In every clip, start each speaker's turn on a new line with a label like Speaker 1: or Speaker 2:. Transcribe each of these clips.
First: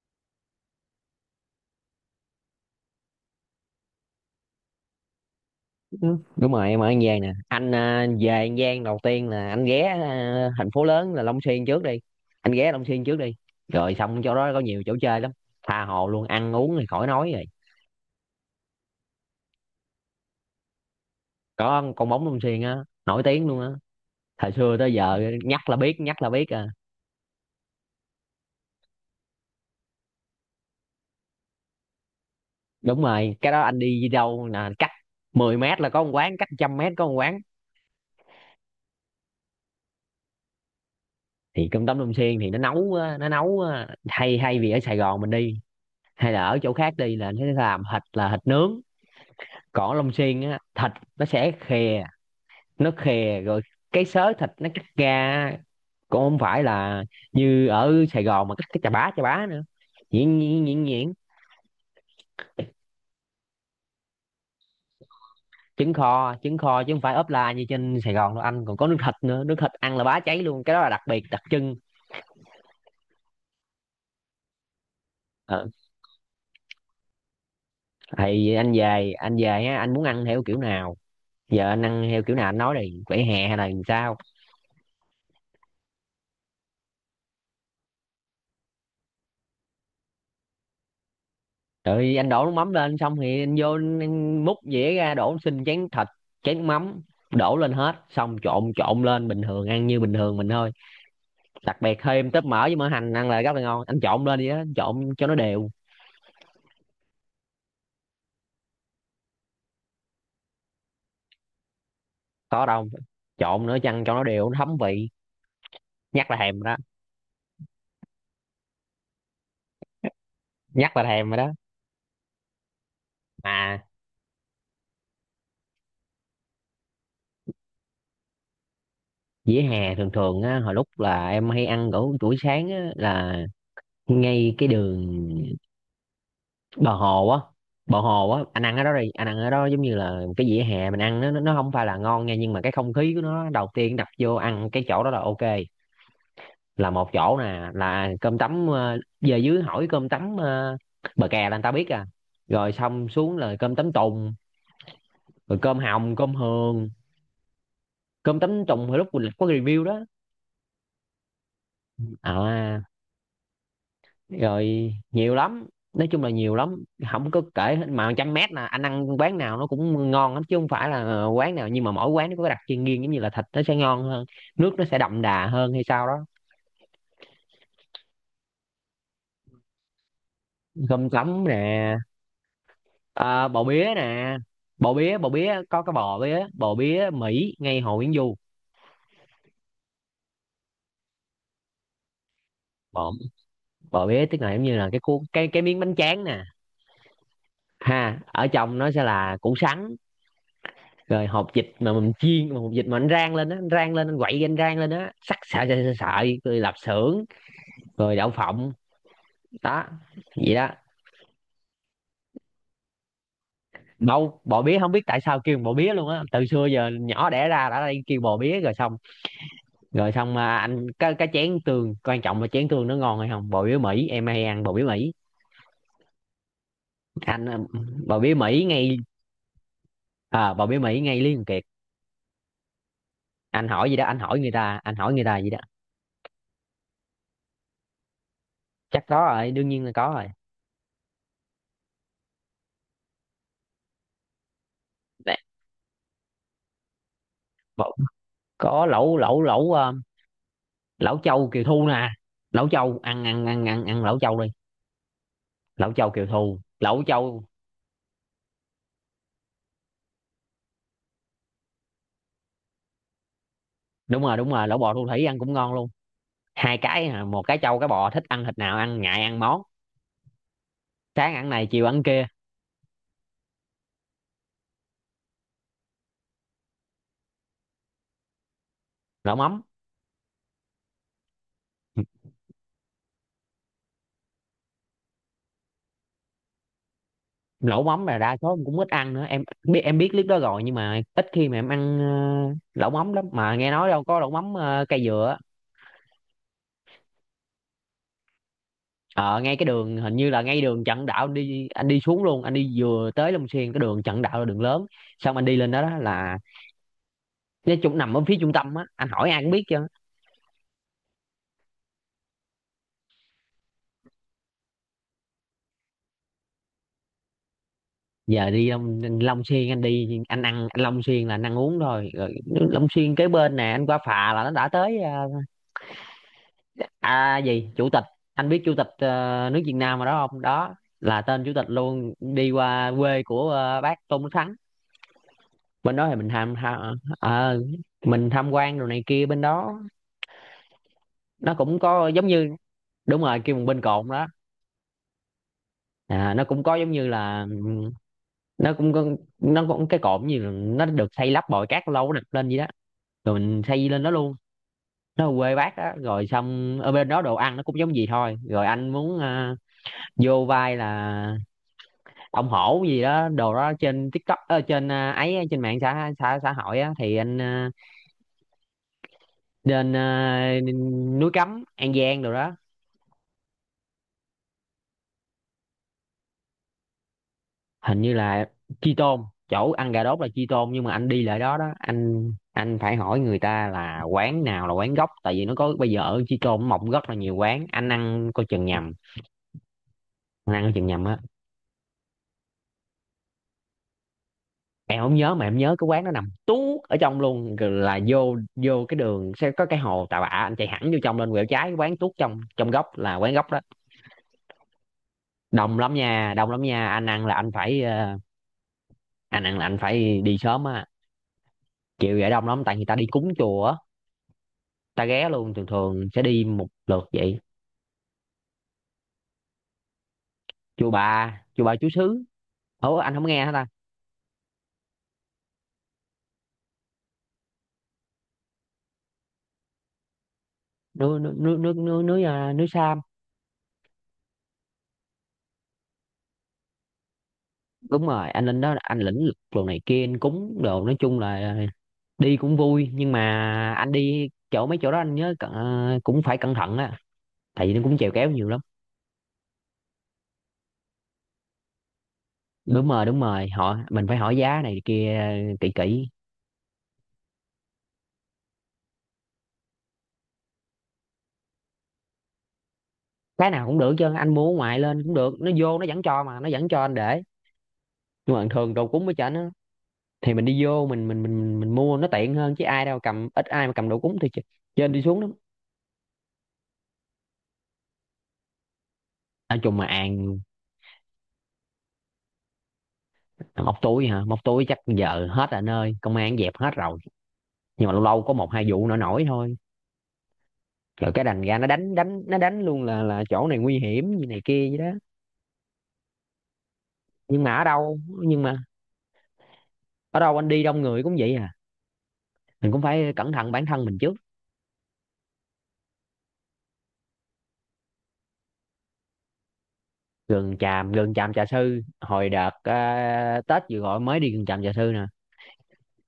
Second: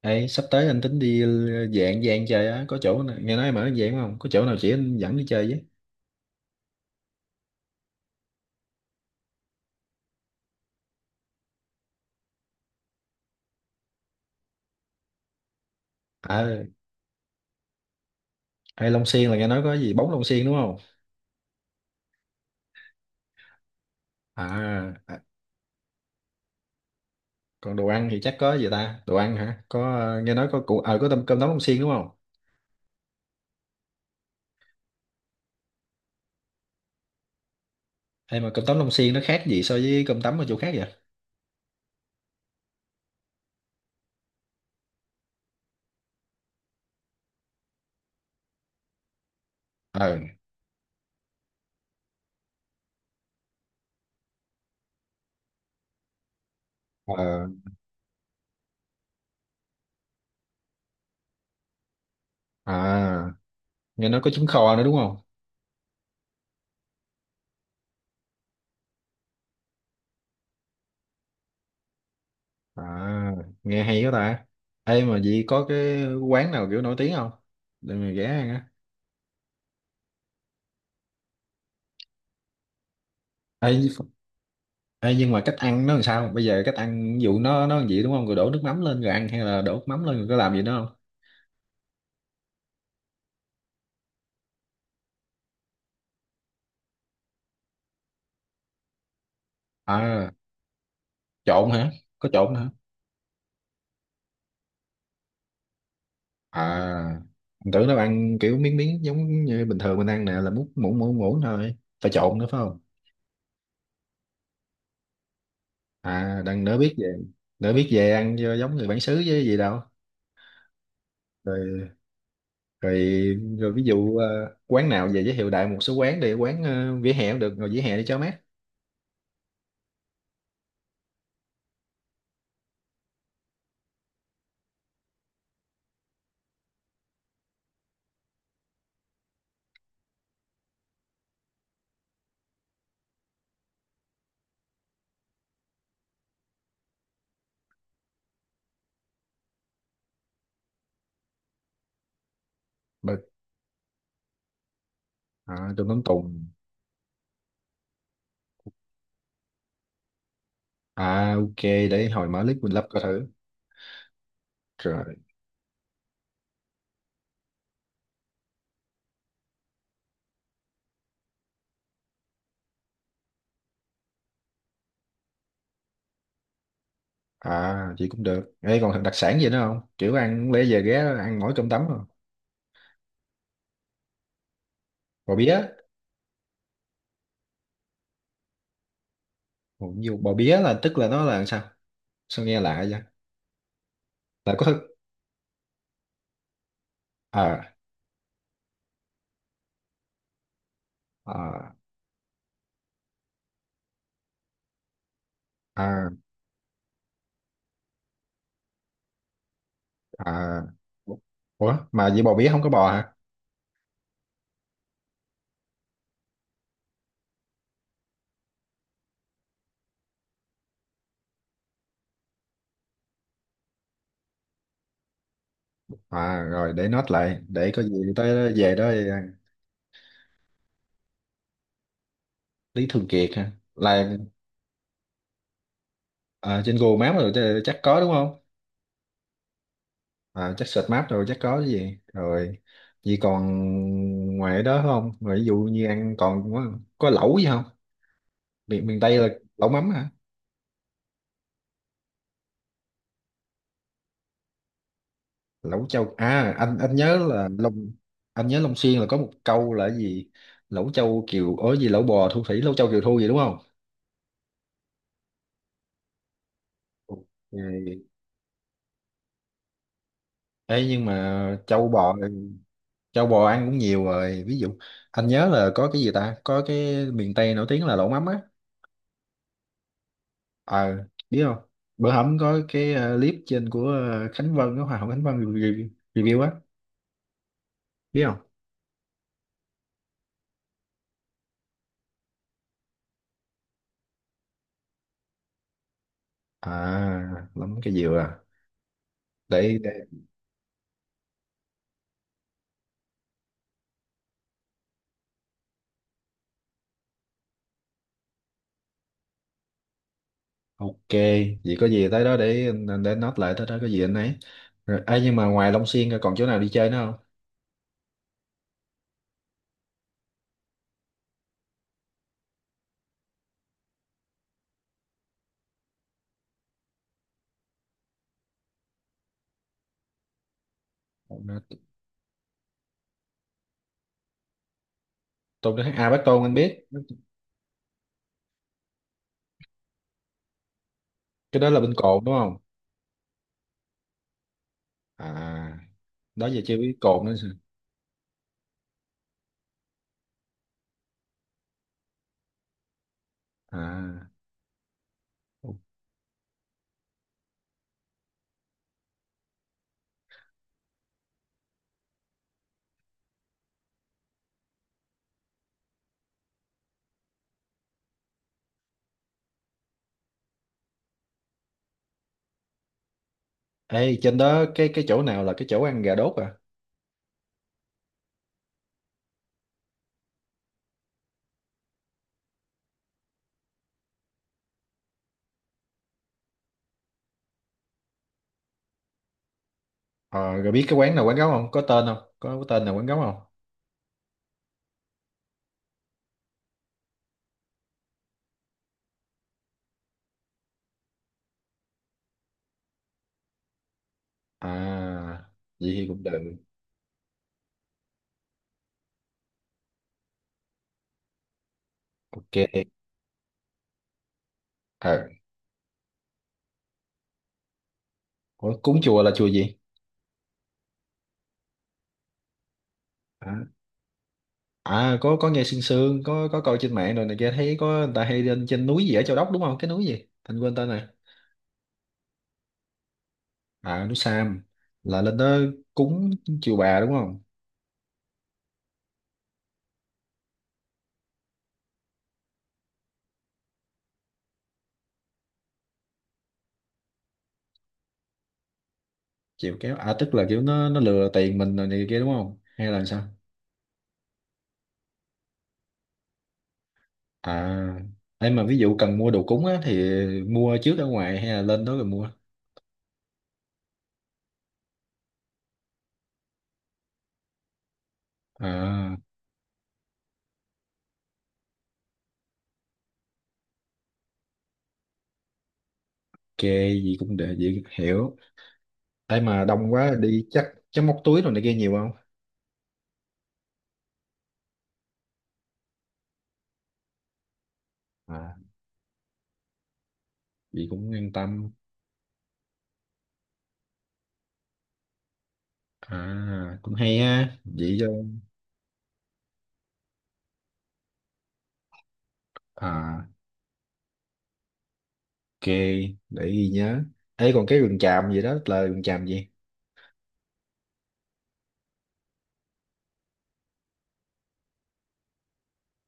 Speaker 1: Ê, sắp tới anh tính đi dạng dạng chơi á, có chỗ nào, nghe nói em ở dạng không, có chỗ nào chỉ anh dẫn đi chơi với.
Speaker 2: Ừ, đúng rồi em ở An Giang nè anh về An Giang đầu tiên là anh ghé thành phố lớn là Long Xuyên trước đi. Anh ghé Long Xuyên trước đi, rồi xong chỗ đó có nhiều chỗ chơi lắm, tha hồ luôn, ăn
Speaker 1: À,
Speaker 2: uống thì khỏi nói rồi.
Speaker 1: hay Long Xuyên là nghe nói có gì bóng Long Xuyên đúng không?
Speaker 2: Có con bóng Long Xuyên á, nổi tiếng luôn á. Thời xưa tới
Speaker 1: À,
Speaker 2: giờ
Speaker 1: à
Speaker 2: nhắc là biết, nhắc là biết à.
Speaker 1: còn đồ ăn thì chắc có gì ta, đồ ăn hả, có nghe nói có củ có tôm cơm tấm Long Xuyên đúng không?
Speaker 2: Đúng rồi, cái đó anh đi đâu là cách 10 mét là có một quán, cách 100 mét có một quán.
Speaker 1: Hay mà cơm tấm Long Xuyên nó khác gì so với cơm tấm ở chỗ khác vậy?
Speaker 2: Thì cơm tấm Long Xuyên thì nó nấu á, hay hay vì ở Sài Gòn mình đi, hay là ở chỗ khác đi là nó làm thịt là thịt nướng. Còn ở
Speaker 1: Ờ,
Speaker 2: Long Xuyên á, thịt nó sẽ khè, nó khè rồi cái xớ thịt nó cắt ra á, cũng không phải là
Speaker 1: ờ,
Speaker 2: như ở Sài Gòn mà cắt cái chà bá nữa, nhuyễn nhuyễn nhuyễn nhuyễn.
Speaker 1: à, nghe nói có trứng kho nữa đúng không?
Speaker 2: Trứng kho, trứng kho chứ không phải ốp la như trên Sài Gòn đâu anh, còn có nước thịt nữa, nước thịt ăn là bá cháy luôn, cái đó là đặc biệt đặc trưng.
Speaker 1: À, nghe hay quá ta. Ê, mà vậy có
Speaker 2: ờ,
Speaker 1: cái quán nào kiểu nổi tiếng không, để mình ghé ăn
Speaker 2: thì
Speaker 1: á?
Speaker 2: anh về á, anh muốn ăn theo kiểu nào, giờ anh ăn theo kiểu nào anh nói đi, vỉa hè hay là
Speaker 1: Ê,
Speaker 2: làm sao.
Speaker 1: Ê, nhưng mà cách ăn nó làm sao, bây giờ cách ăn ví dụ nó làm gì đúng không, rồi đổ nước mắm lên rồi ăn, hay là đổ nước mắm lên rồi có làm gì nữa không?
Speaker 2: Rồi anh đổ nước mắm lên, xong thì anh vô anh múc dĩa ra, đổ xin chén thịt, chén mắm, đổ lên hết, xong trộn trộn lên bình thường, ăn như bình
Speaker 1: À,
Speaker 2: thường mình thôi.
Speaker 1: trộn
Speaker 2: Đặc
Speaker 1: hả?
Speaker 2: biệt
Speaker 1: Có
Speaker 2: thêm tóp
Speaker 1: trộn
Speaker 2: mỡ
Speaker 1: hả?
Speaker 2: với mỡ hành ăn là rất là ngon, anh trộn lên đi á, trộn cho nó đều.
Speaker 1: À, mình tưởng nó ăn kiểu miếng miếng giống như bình thường mình ăn nè, là múc muỗng muỗng muỗng thôi. Phải trộn nữa phải
Speaker 2: Có
Speaker 1: không?
Speaker 2: đâu, trộn nữa chăng cho nó đều, nó thấm vị. Nhắc là
Speaker 1: À,
Speaker 2: thèm
Speaker 1: đang
Speaker 2: rồi đó.
Speaker 1: đỡ biết về. Đỡ biết về ăn cho giống người bản xứ với gì đâu.
Speaker 2: Nhắc là thèm rồi đó
Speaker 1: Rồi, rồi, rồi ví
Speaker 2: mà,
Speaker 1: dụ quán nào về giới thiệu đại một số quán đi, quán vỉa hè cũng được, rồi vỉa hè đi cho mát.
Speaker 2: dĩa hè thường thường á, hồi lúc là em hay ăn ở buổi sáng á, là ngay cái đường bờ hồ á, anh ăn ở đó đi, anh ăn ở đó giống như là cái vỉa hè mình ăn, nó không phải là ngon nha, nhưng mà cái không khí của nó đầu tiên đập vô ăn cái chỗ đó là ok. Là một chỗ nè, là cơm tấm, về dưới hỏi cơm tấm, bờ kè là người ta biết à. Rồi xong
Speaker 1: Bực.
Speaker 2: xuống là cơm tấm tùng, rồi
Speaker 1: À,
Speaker 2: cơm
Speaker 1: đường Long
Speaker 2: hồng, cơm
Speaker 1: Tùng.
Speaker 2: hường. Cơm tấm tùng hồi lúc mình có review đó.
Speaker 1: À, ok, để hồi mở clip mình
Speaker 2: À,
Speaker 1: lắp coi thử.
Speaker 2: rồi
Speaker 1: Rồi.
Speaker 2: nhiều lắm, nói chung là nhiều lắm, không có kể hết. Mà 100 mét là anh ăn quán nào nó cũng ngon lắm, chứ không phải là quán nào, nhưng mà mỗi quán nó có cái đặc trưng riêng, giống như là thịt nó sẽ ngon hơn, nước nó sẽ đậm đà hơn hay sao đó.
Speaker 1: À, chị cũng được ấy, còn đặc sản gì nữa không, kiểu ăn lẽ về ghé
Speaker 2: Cơm
Speaker 1: ăn
Speaker 2: tấm
Speaker 1: mỗi
Speaker 2: nè,
Speaker 1: cơm tấm rồi.
Speaker 2: bò bía nè, bò
Speaker 1: Bò bía.
Speaker 2: bía có cái bò bía, bò bía Mỹ ngay Hồ Nguyễn Du.
Speaker 1: Ủa, nhiều bò bía là tức là nó là sao, sao nghe lạ vậy?
Speaker 2: Bò Bò bía tức là
Speaker 1: Là
Speaker 2: giống
Speaker 1: có.
Speaker 2: như là cái cuốn, cái miếng bánh tráng nè.
Speaker 1: À,
Speaker 2: Ha, ở trong nó sẽ là củ sắn, rồi hột vịt
Speaker 1: à,
Speaker 2: mà mình chiên, mà hột vịt mà anh rang lên á, anh rang lên anh quậy, anh rang lên á, sắc sợi sợi
Speaker 1: à,
Speaker 2: sợi, rồi lạp xưởng, rồi đậu phộng đó, vậy
Speaker 1: à.
Speaker 2: đó.
Speaker 1: Ủa mà vậy bò bía không có bò hả?
Speaker 2: Đâu, bò bía không biết tại sao kêu bò bía luôn á, từ xưa giờ nhỏ đẻ ra đã đây kêu bò bía rồi xong, mà anh cái chén tương quan trọng là chén tương nó ngon hay không, bò bía Mỹ em hay ăn bò bía Mỹ.
Speaker 1: À, rồi để note lại
Speaker 2: Anh
Speaker 1: để có gì
Speaker 2: bò bía
Speaker 1: tới
Speaker 2: Mỹ
Speaker 1: về đó
Speaker 2: ngay,
Speaker 1: ăn.
Speaker 2: bò bía Mỹ ngay Lý Thường Kiệt.
Speaker 1: Lý Thường Kiệt hả,
Speaker 2: Anh hỏi gì đó,
Speaker 1: là
Speaker 2: anh hỏi người ta gì đó.
Speaker 1: à, trên Google Maps rồi chứ, chắc có đúng không?
Speaker 2: Chắc có rồi, đương nhiên là có rồi.
Speaker 1: À, chắc search map rồi, chắc có cái gì rồi. Vậy còn ngoài đó không, rồi ví dụ như ăn còn có lẩu gì không?
Speaker 2: Bò- có
Speaker 1: Miền miền
Speaker 2: lẩu
Speaker 1: Tây là
Speaker 2: lẩu
Speaker 1: lẩu
Speaker 2: lẩu
Speaker 1: mắm hả?
Speaker 2: lẩu châu Kiều Thu nè. Lẩu châu ăn ăn ăn ăn ăn lẩu châu đi,
Speaker 1: Lẩu
Speaker 2: lẩu châu
Speaker 1: châu
Speaker 2: Kiều
Speaker 1: à,
Speaker 2: Thu,
Speaker 1: anh
Speaker 2: lẩu
Speaker 1: nhớ
Speaker 2: châu.
Speaker 1: là Long, anh nhớ Long Xuyên là có một câu là cái gì, lẩu châu kiều ối gì, lẩu bò thu thủy, lẩu châu kiều thu gì đúng không?
Speaker 2: Đúng rồi, đúng rồi, lẩu bò thu thủy ăn cũng ngon luôn, hai cái,
Speaker 1: Ok.
Speaker 2: một cái châu, cái bò, thích ăn thịt nào ăn, ngại ăn món
Speaker 1: Ê, nhưng
Speaker 2: sáng ăn
Speaker 1: mà
Speaker 2: này chiều
Speaker 1: châu
Speaker 2: ăn
Speaker 1: bò,
Speaker 2: kia.
Speaker 1: châu bò ăn cũng nhiều rồi, ví dụ anh nhớ là có cái gì ta, có cái miền Tây nổi tiếng là lẩu mắm á.
Speaker 2: Lẩu mắm,
Speaker 1: Ờ, biết không, bữa hổm có cái clip trên của Khánh Vân, cái Hoa hậu Khánh Vân review, review á,
Speaker 2: lẩu mắm là
Speaker 1: biết
Speaker 2: đa
Speaker 1: không?
Speaker 2: số em cũng ít ăn nữa, em biết clip đó rồi, nhưng mà ít khi mà em ăn. Lẩu mắm lắm mà nghe nói đâu có lẩu mắm cây dừa á.
Speaker 1: À, lắm cái gì à,
Speaker 2: Ờ Ngay cái đường,
Speaker 1: để.
Speaker 2: hình như là ngay đường Trần Đạo, anh đi xuống luôn, anh đi vừa tới Long Xuyên, cái đường Trần Đạo là đường lớn, xong anh đi lên đó, đó là nó chung nằm ở phía trung tâm á, anh hỏi ai cũng biết chứ.
Speaker 1: Ok, vậy có gì tới đó để anh để note lại, tới đó có gì anh ấy. Rồi, ấy nhưng mà ngoài Long Xuyên ra còn chỗ nào đi chơi nữa không?
Speaker 2: Giờ đi Long Xuyên, anh đi, anh ăn, Long Xuyên là anh ăn uống thôi rồi. Long Xuyên kế bên nè, anh qua phà là nó đã tới, gì chủ tịch, anh biết chủ tịch nước Việt Nam mà, đó không, đó là tên chủ tịch luôn, đi qua quê của bác Tôn Đức Thắng.
Speaker 1: Tôi nói
Speaker 2: Bên đó
Speaker 1: à
Speaker 2: thì
Speaker 1: Bác Côn anh biết,
Speaker 2: mình tham quan đồ này kia, bên đó nó
Speaker 1: cái đó
Speaker 2: cũng
Speaker 1: là bên
Speaker 2: có
Speaker 1: Cồn
Speaker 2: giống
Speaker 1: đúng
Speaker 2: như,
Speaker 1: không?
Speaker 2: đúng rồi kêu một bên cồn đó,
Speaker 1: À,
Speaker 2: nó
Speaker 1: đó giờ
Speaker 2: cũng có
Speaker 1: chưa
Speaker 2: giống
Speaker 1: biết
Speaker 2: như
Speaker 1: Cồn nữa.
Speaker 2: là
Speaker 1: Sao?
Speaker 2: nó cũng nó cũng cái cột gì, là nó được xây lắp bồi cát lâu nó đập lên vậy đó, rồi mình xây lên đó
Speaker 1: À.
Speaker 2: luôn. Nó ở quê bác á, rồi xong ở bên đó đồ ăn nó cũng giống gì thôi rồi, anh muốn vô vai là ông hổ gì đó đồ đó trên TikTok, trên ấy, trên mạng xã xã xã hội á, thì anh lên núi Cấm An Giang đồ đó.
Speaker 1: Ê, trên đó cái chỗ nào là cái chỗ ăn gà đốt à?
Speaker 2: Hình như là chi tôn, chỗ ăn gà đốt là chi tôn, nhưng mà anh đi lại đó đó, anh phải hỏi người ta là quán nào là quán gốc, tại vì nó có, bây giờ ở chi tôn mọc rất là nhiều quán, anh ăn coi chừng nhầm,
Speaker 1: Ờ,
Speaker 2: anh ăn coi
Speaker 1: rồi biết
Speaker 2: chừng
Speaker 1: cái
Speaker 2: nhầm
Speaker 1: quán
Speaker 2: á.
Speaker 1: nào quán gấu không? Có tên không? Có, cái tên nào quán gấu không?
Speaker 2: Em không nhớ, mà em nhớ cái quán nó nằm tuốt ở trong luôn rồi, là vô vô cái đường sẽ có cái hồ Tà Bạ, anh chạy thẳng vô trong lên, quẹo trái, cái quán tuốt trong, góc là quán gốc đó.
Speaker 1: À,
Speaker 2: Đông
Speaker 1: vậy
Speaker 2: lắm
Speaker 1: thì cũng
Speaker 2: nha,
Speaker 1: được.
Speaker 2: đông lắm nha, anh ăn là anh phải đi sớm á, chiều vậy đông
Speaker 1: Ok.
Speaker 2: lắm tại người ta đi cúng chùa á, ta ghé
Speaker 1: À,
Speaker 2: luôn, thường thường sẽ đi một lượt vậy.
Speaker 1: ủa, cúng chùa là chùa gì?
Speaker 2: Chùa Bà Chúa Xứ, ủa anh không nghe hả
Speaker 1: À,
Speaker 2: ta.
Speaker 1: à có nghe sương sương, có coi trên mạng rồi này kia, thấy có người ta hay lên trên núi gì ở Châu Đốc đúng không, cái núi gì thành quên tên này.
Speaker 2: Núi núi núi núi núi núi, à, Núi Sam.
Speaker 1: À, núi Sam, là lên đó cúng chiều bà đúng không?
Speaker 2: Đúng rồi, anh lên đó anh lĩnh lực đồ này kia, anh cúng đồ, nói chung là đi cũng vui, nhưng mà anh đi chỗ mấy chỗ đó anh nhớ cũng phải cẩn thận á, tại vì nó cũng chèo kéo nhiều lắm.
Speaker 1: Chiều kéo à, tức là kiểu nó lừa tiền mình rồi này kia đúng không, hay
Speaker 2: Đúng
Speaker 1: là
Speaker 2: rồi, đúng
Speaker 1: sao?
Speaker 2: rồi, họ mình phải hỏi giá này kia, kỹ kỹ.
Speaker 1: À, em mà ví dụ cần mua đồ cúng á, thì mua trước ở ngoài hay là lên đó rồi mua?
Speaker 2: Cái nào cũng được chứ, anh mua ở ngoài lên cũng được, nó vô nó vẫn cho, mà nó vẫn cho anh để, nhưng mà thường đồ cúng với
Speaker 1: À,
Speaker 2: cho nó thì mình đi vô, mình mua nó tiện hơn, chứ ai đâu cầm, ít ai mà cầm đồ cúng thì trên đi xuống lắm.
Speaker 1: ok, gì cũng để gì hiểu. Em
Speaker 2: Nói
Speaker 1: mà
Speaker 2: chung mà
Speaker 1: đông quá
Speaker 2: ăn,
Speaker 1: đi, chắc chắc móc túi rồi này kia nhiều không?
Speaker 2: móc túi hả, móc túi chắc giờ hết rồi anh ơi, công an dẹp hết rồi, nhưng mà lâu lâu có một
Speaker 1: À,
Speaker 2: hai vụ nổi nổi thôi.
Speaker 1: gì
Speaker 2: Rồi
Speaker 1: cũng
Speaker 2: cái
Speaker 1: an
Speaker 2: đành ra nó
Speaker 1: tâm.
Speaker 2: đánh đánh, nó đánh luôn là chỗ này nguy hiểm gì này kia vậy đó.
Speaker 1: À, cũng hay ha vậy cho.
Speaker 2: Nhưng mà ở đâu anh đi đông người cũng vậy à, mình cũng phải
Speaker 1: À,
Speaker 2: cẩn thận bản thân mình trước.
Speaker 1: ok, để ghi nhớ. Ê, còn cái rừng tràm gì đó là rừng tràm gì?
Speaker 2: Gần tràm Trà Sư, hồi đợt Tết vừa gọi mới đi Gần tràm Trà Sư nè.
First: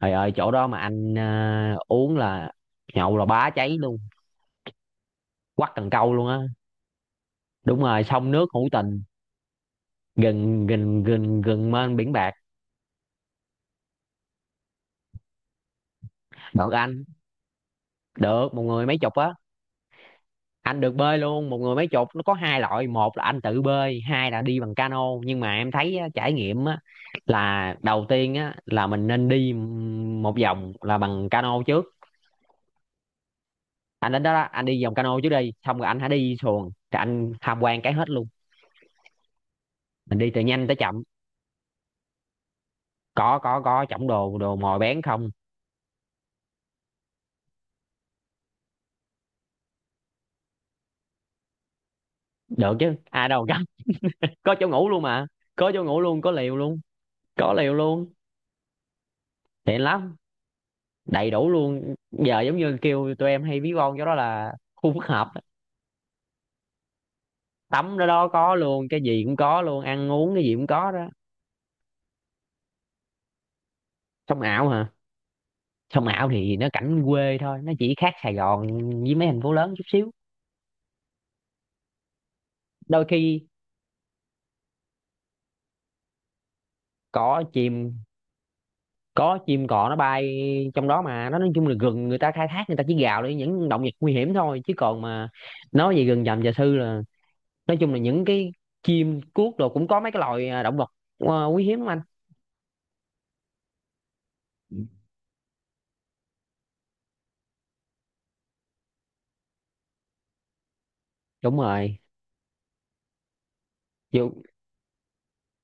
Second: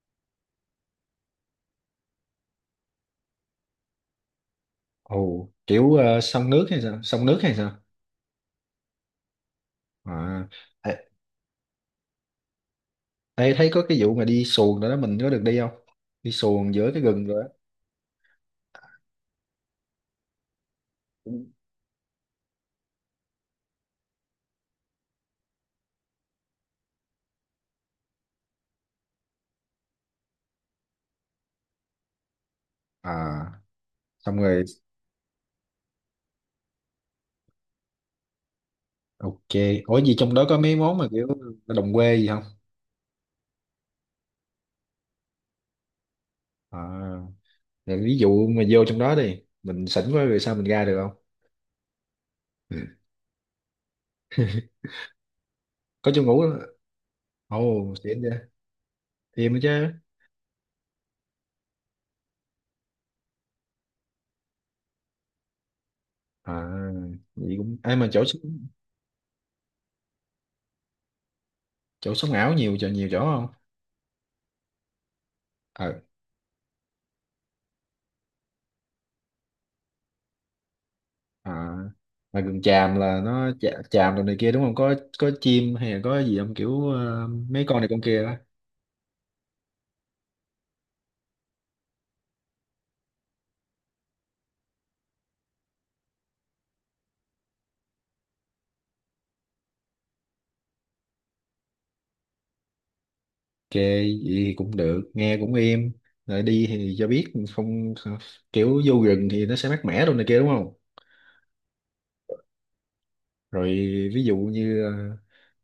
Speaker 2: Trời ơi chỗ đó mà anh uống là nhậu là bá cháy luôn,
Speaker 1: Ồ,
Speaker 2: quắt cần
Speaker 1: kiểu
Speaker 2: câu luôn á.
Speaker 1: sông nước hay sao? Sông nước hay sao?
Speaker 2: Đúng rồi, sông nước hữu tình,
Speaker 1: À,
Speaker 2: gần
Speaker 1: ê,
Speaker 2: gần gần gần mênh biển bạc.
Speaker 1: ê, thấy có cái vụ mà đi xuồng đó, đó mình có được đi không? Đi
Speaker 2: Đợt
Speaker 1: xuồng giữa cái
Speaker 2: anh
Speaker 1: rừng rồi á?
Speaker 2: được một người mấy chục á, anh được bơi luôn, một người mấy chục, nó có hai loại, một là anh tự bơi, hai là đi bằng cano, nhưng mà em thấy á, trải nghiệm á là đầu tiên á là mình nên đi một vòng là bằng cano trước.
Speaker 1: À,
Speaker 2: Anh đến đó
Speaker 1: xong
Speaker 2: đó, anh
Speaker 1: rồi,
Speaker 2: đi vòng cano trước đi, xong rồi anh hãy đi xuồng, rồi anh tham quan cái hết luôn,
Speaker 1: ok. Ủa gì
Speaker 2: mình đi
Speaker 1: trong
Speaker 2: từ
Speaker 1: đó có
Speaker 2: nhanh tới
Speaker 1: mấy món
Speaker 2: chậm.
Speaker 1: mà kiểu đồng quê gì không?
Speaker 2: Có chổng đồ, mồi bén không.
Speaker 1: À, rồi ví dụ mà vô trong đó đi, mình sỉnh quá rồi sao mình ra được không?
Speaker 2: Được
Speaker 1: Ừ.
Speaker 2: chứ, ai đâu gánh, có chỗ ngủ luôn mà, có chỗ ngủ
Speaker 1: Có
Speaker 2: luôn,
Speaker 1: chỗ
Speaker 2: có
Speaker 1: ngủ
Speaker 2: liều
Speaker 1: đó.
Speaker 2: luôn, có liều
Speaker 1: Ồ,
Speaker 2: luôn,
Speaker 1: xịn vậy. Thêm nữa
Speaker 2: tiện
Speaker 1: chứ.
Speaker 2: lắm, đầy đủ luôn, giờ giống như kêu tụi em hay ví von cho đó là khu phức hợp,
Speaker 1: À, vậy cũng... Ai
Speaker 2: tắm đó
Speaker 1: mà chỗ,
Speaker 2: đó có luôn, cái gì cũng có luôn, ăn uống cái gì cũng có đó.
Speaker 1: sống ảo nhiều chỗ, nhiều chỗ không?
Speaker 2: Sông ảo hả?
Speaker 1: Ờ.
Speaker 2: Sông ảo thì nó cảnh quê thôi, nó chỉ khác Sài Gòn với mấy thành phố lớn chút xíu.
Speaker 1: À, mà gần Tràm
Speaker 2: Đôi
Speaker 1: là
Speaker 2: khi
Speaker 1: nó Trà- Tràm rồi này kia đúng không, có có chim hay là có gì không, kiểu
Speaker 2: cỏ
Speaker 1: mấy con này
Speaker 2: chìm,
Speaker 1: con kia đó, ok.
Speaker 2: có chim cò nó bay trong đó, mà nó nói chung là rừng người ta khai thác, người ta chỉ gào để những động vật nguy hiểm thôi, chứ còn mà nói về rừng rậm và sư là, nói chung là những cái chim cuốc đồ cũng có mấy cái loài, động vật quý hiếm lắm anh.
Speaker 1: Vậy thì cũng được, nghe cũng êm, rồi đi thì cho biết không, kiểu vô rừng thì nó sẽ mát mẻ rồi này kia đúng không?
Speaker 2: Đúng rồi,
Speaker 1: Rồi, ví
Speaker 2: chịu,
Speaker 1: dụ như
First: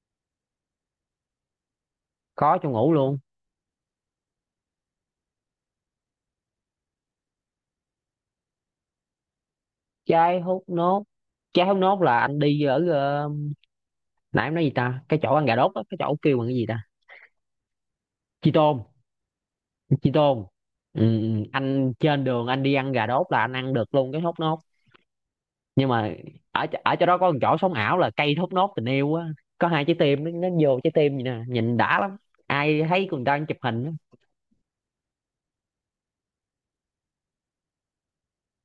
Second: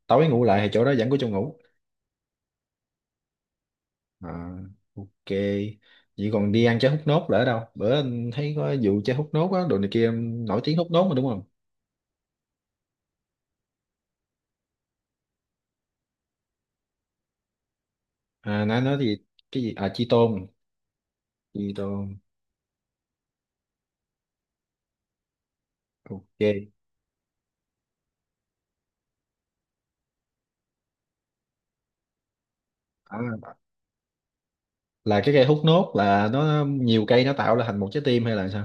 Speaker 1: tối ngủ lại thì chỗ đó vẫn có chỗ ngủ.
Speaker 2: có trong ngủ luôn.
Speaker 1: À, ok, vậy còn đi ăn trái hút nốt là ở đâu, bữa anh thấy có vụ trái hút nốt á, đồ này kia,
Speaker 2: Trái
Speaker 1: nổi
Speaker 2: hút
Speaker 1: tiếng hút
Speaker 2: nốt,
Speaker 1: nốt mà đúng không?
Speaker 2: trái hút nốt là anh đi ở nãy em nói gì ta, cái chỗ ăn gà đốt đó, cái chỗ kêu bằng cái gì ta, chi
Speaker 1: À, nó
Speaker 2: tôm,
Speaker 1: nói gì, cái gì à, chi
Speaker 2: chi tôm,
Speaker 1: tôn.
Speaker 2: ừ, ừ.
Speaker 1: Keto.
Speaker 2: Anh trên đường anh đi ăn gà đốt là anh ăn được luôn cái hút nốt, nhưng mà ở
Speaker 1: Ok.
Speaker 2: ở chỗ đó có một chỗ sống ảo là cây thốt nốt tình yêu á, có hai trái tim, nó vô trái tim vậy nè, nhìn đã lắm, ai thấy người ta đang chụp
Speaker 1: À,
Speaker 2: hình á.
Speaker 1: là cái cây hút nốt là nó nhiều cây nó tạo ra thành một trái tim hay là sao?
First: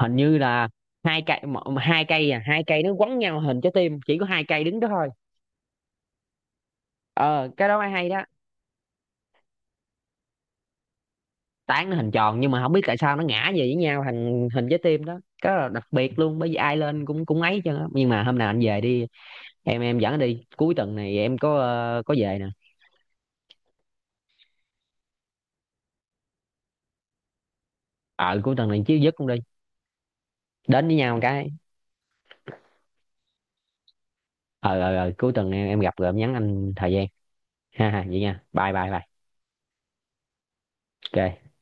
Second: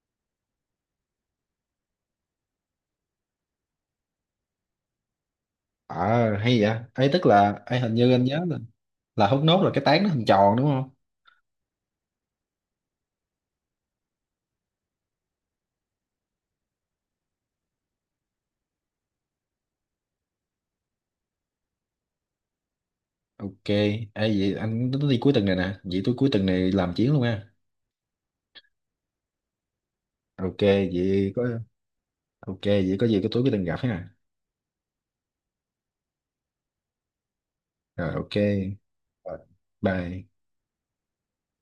Speaker 2: Hình như là hai cây m- hai cây à hai cây nó quấn nhau hình trái tim, chỉ có hai cây đứng đó thôi.
Speaker 1: À, hay vậy ấy, tức
Speaker 2: Ờ
Speaker 1: là
Speaker 2: cái đó
Speaker 1: ấy
Speaker 2: mới
Speaker 1: hình
Speaker 2: hay
Speaker 1: như
Speaker 2: đó,
Speaker 1: anh nhớ là hút nốt là cái tán nó hình tròn đúng không?
Speaker 2: tán nó hình tròn nhưng mà không biết tại sao nó ngã về với nhau thành hình trái tim đó, cái đó là đặc biệt luôn, bởi vì ai lên cũng cũng ấy chứ, nhưng mà hôm nào anh về đi, em dẫn anh đi, cuối tuần này em có có về nè.
Speaker 1: Ok, ấy vậy anh nó đi cuối tuần này nè, vậy tôi cuối tuần này làm chuyến luôn ha.
Speaker 2: Ờ Cuối tuần này chứ dứt cũng đi,
Speaker 1: Ok,
Speaker 2: đến với nhau một
Speaker 1: vậy có,
Speaker 2: cái.
Speaker 1: ok vậy có gì cái tối cuối tuần gặp ha.
Speaker 2: Ờ, Cuối tuần em gặp rồi em nhắn anh thời gian. Ha ha
Speaker 1: Rồi,
Speaker 2: vậy
Speaker 1: ok.
Speaker 2: nha, bye bye bye.
Speaker 1: Rồi, bye.
Speaker 2: Ok.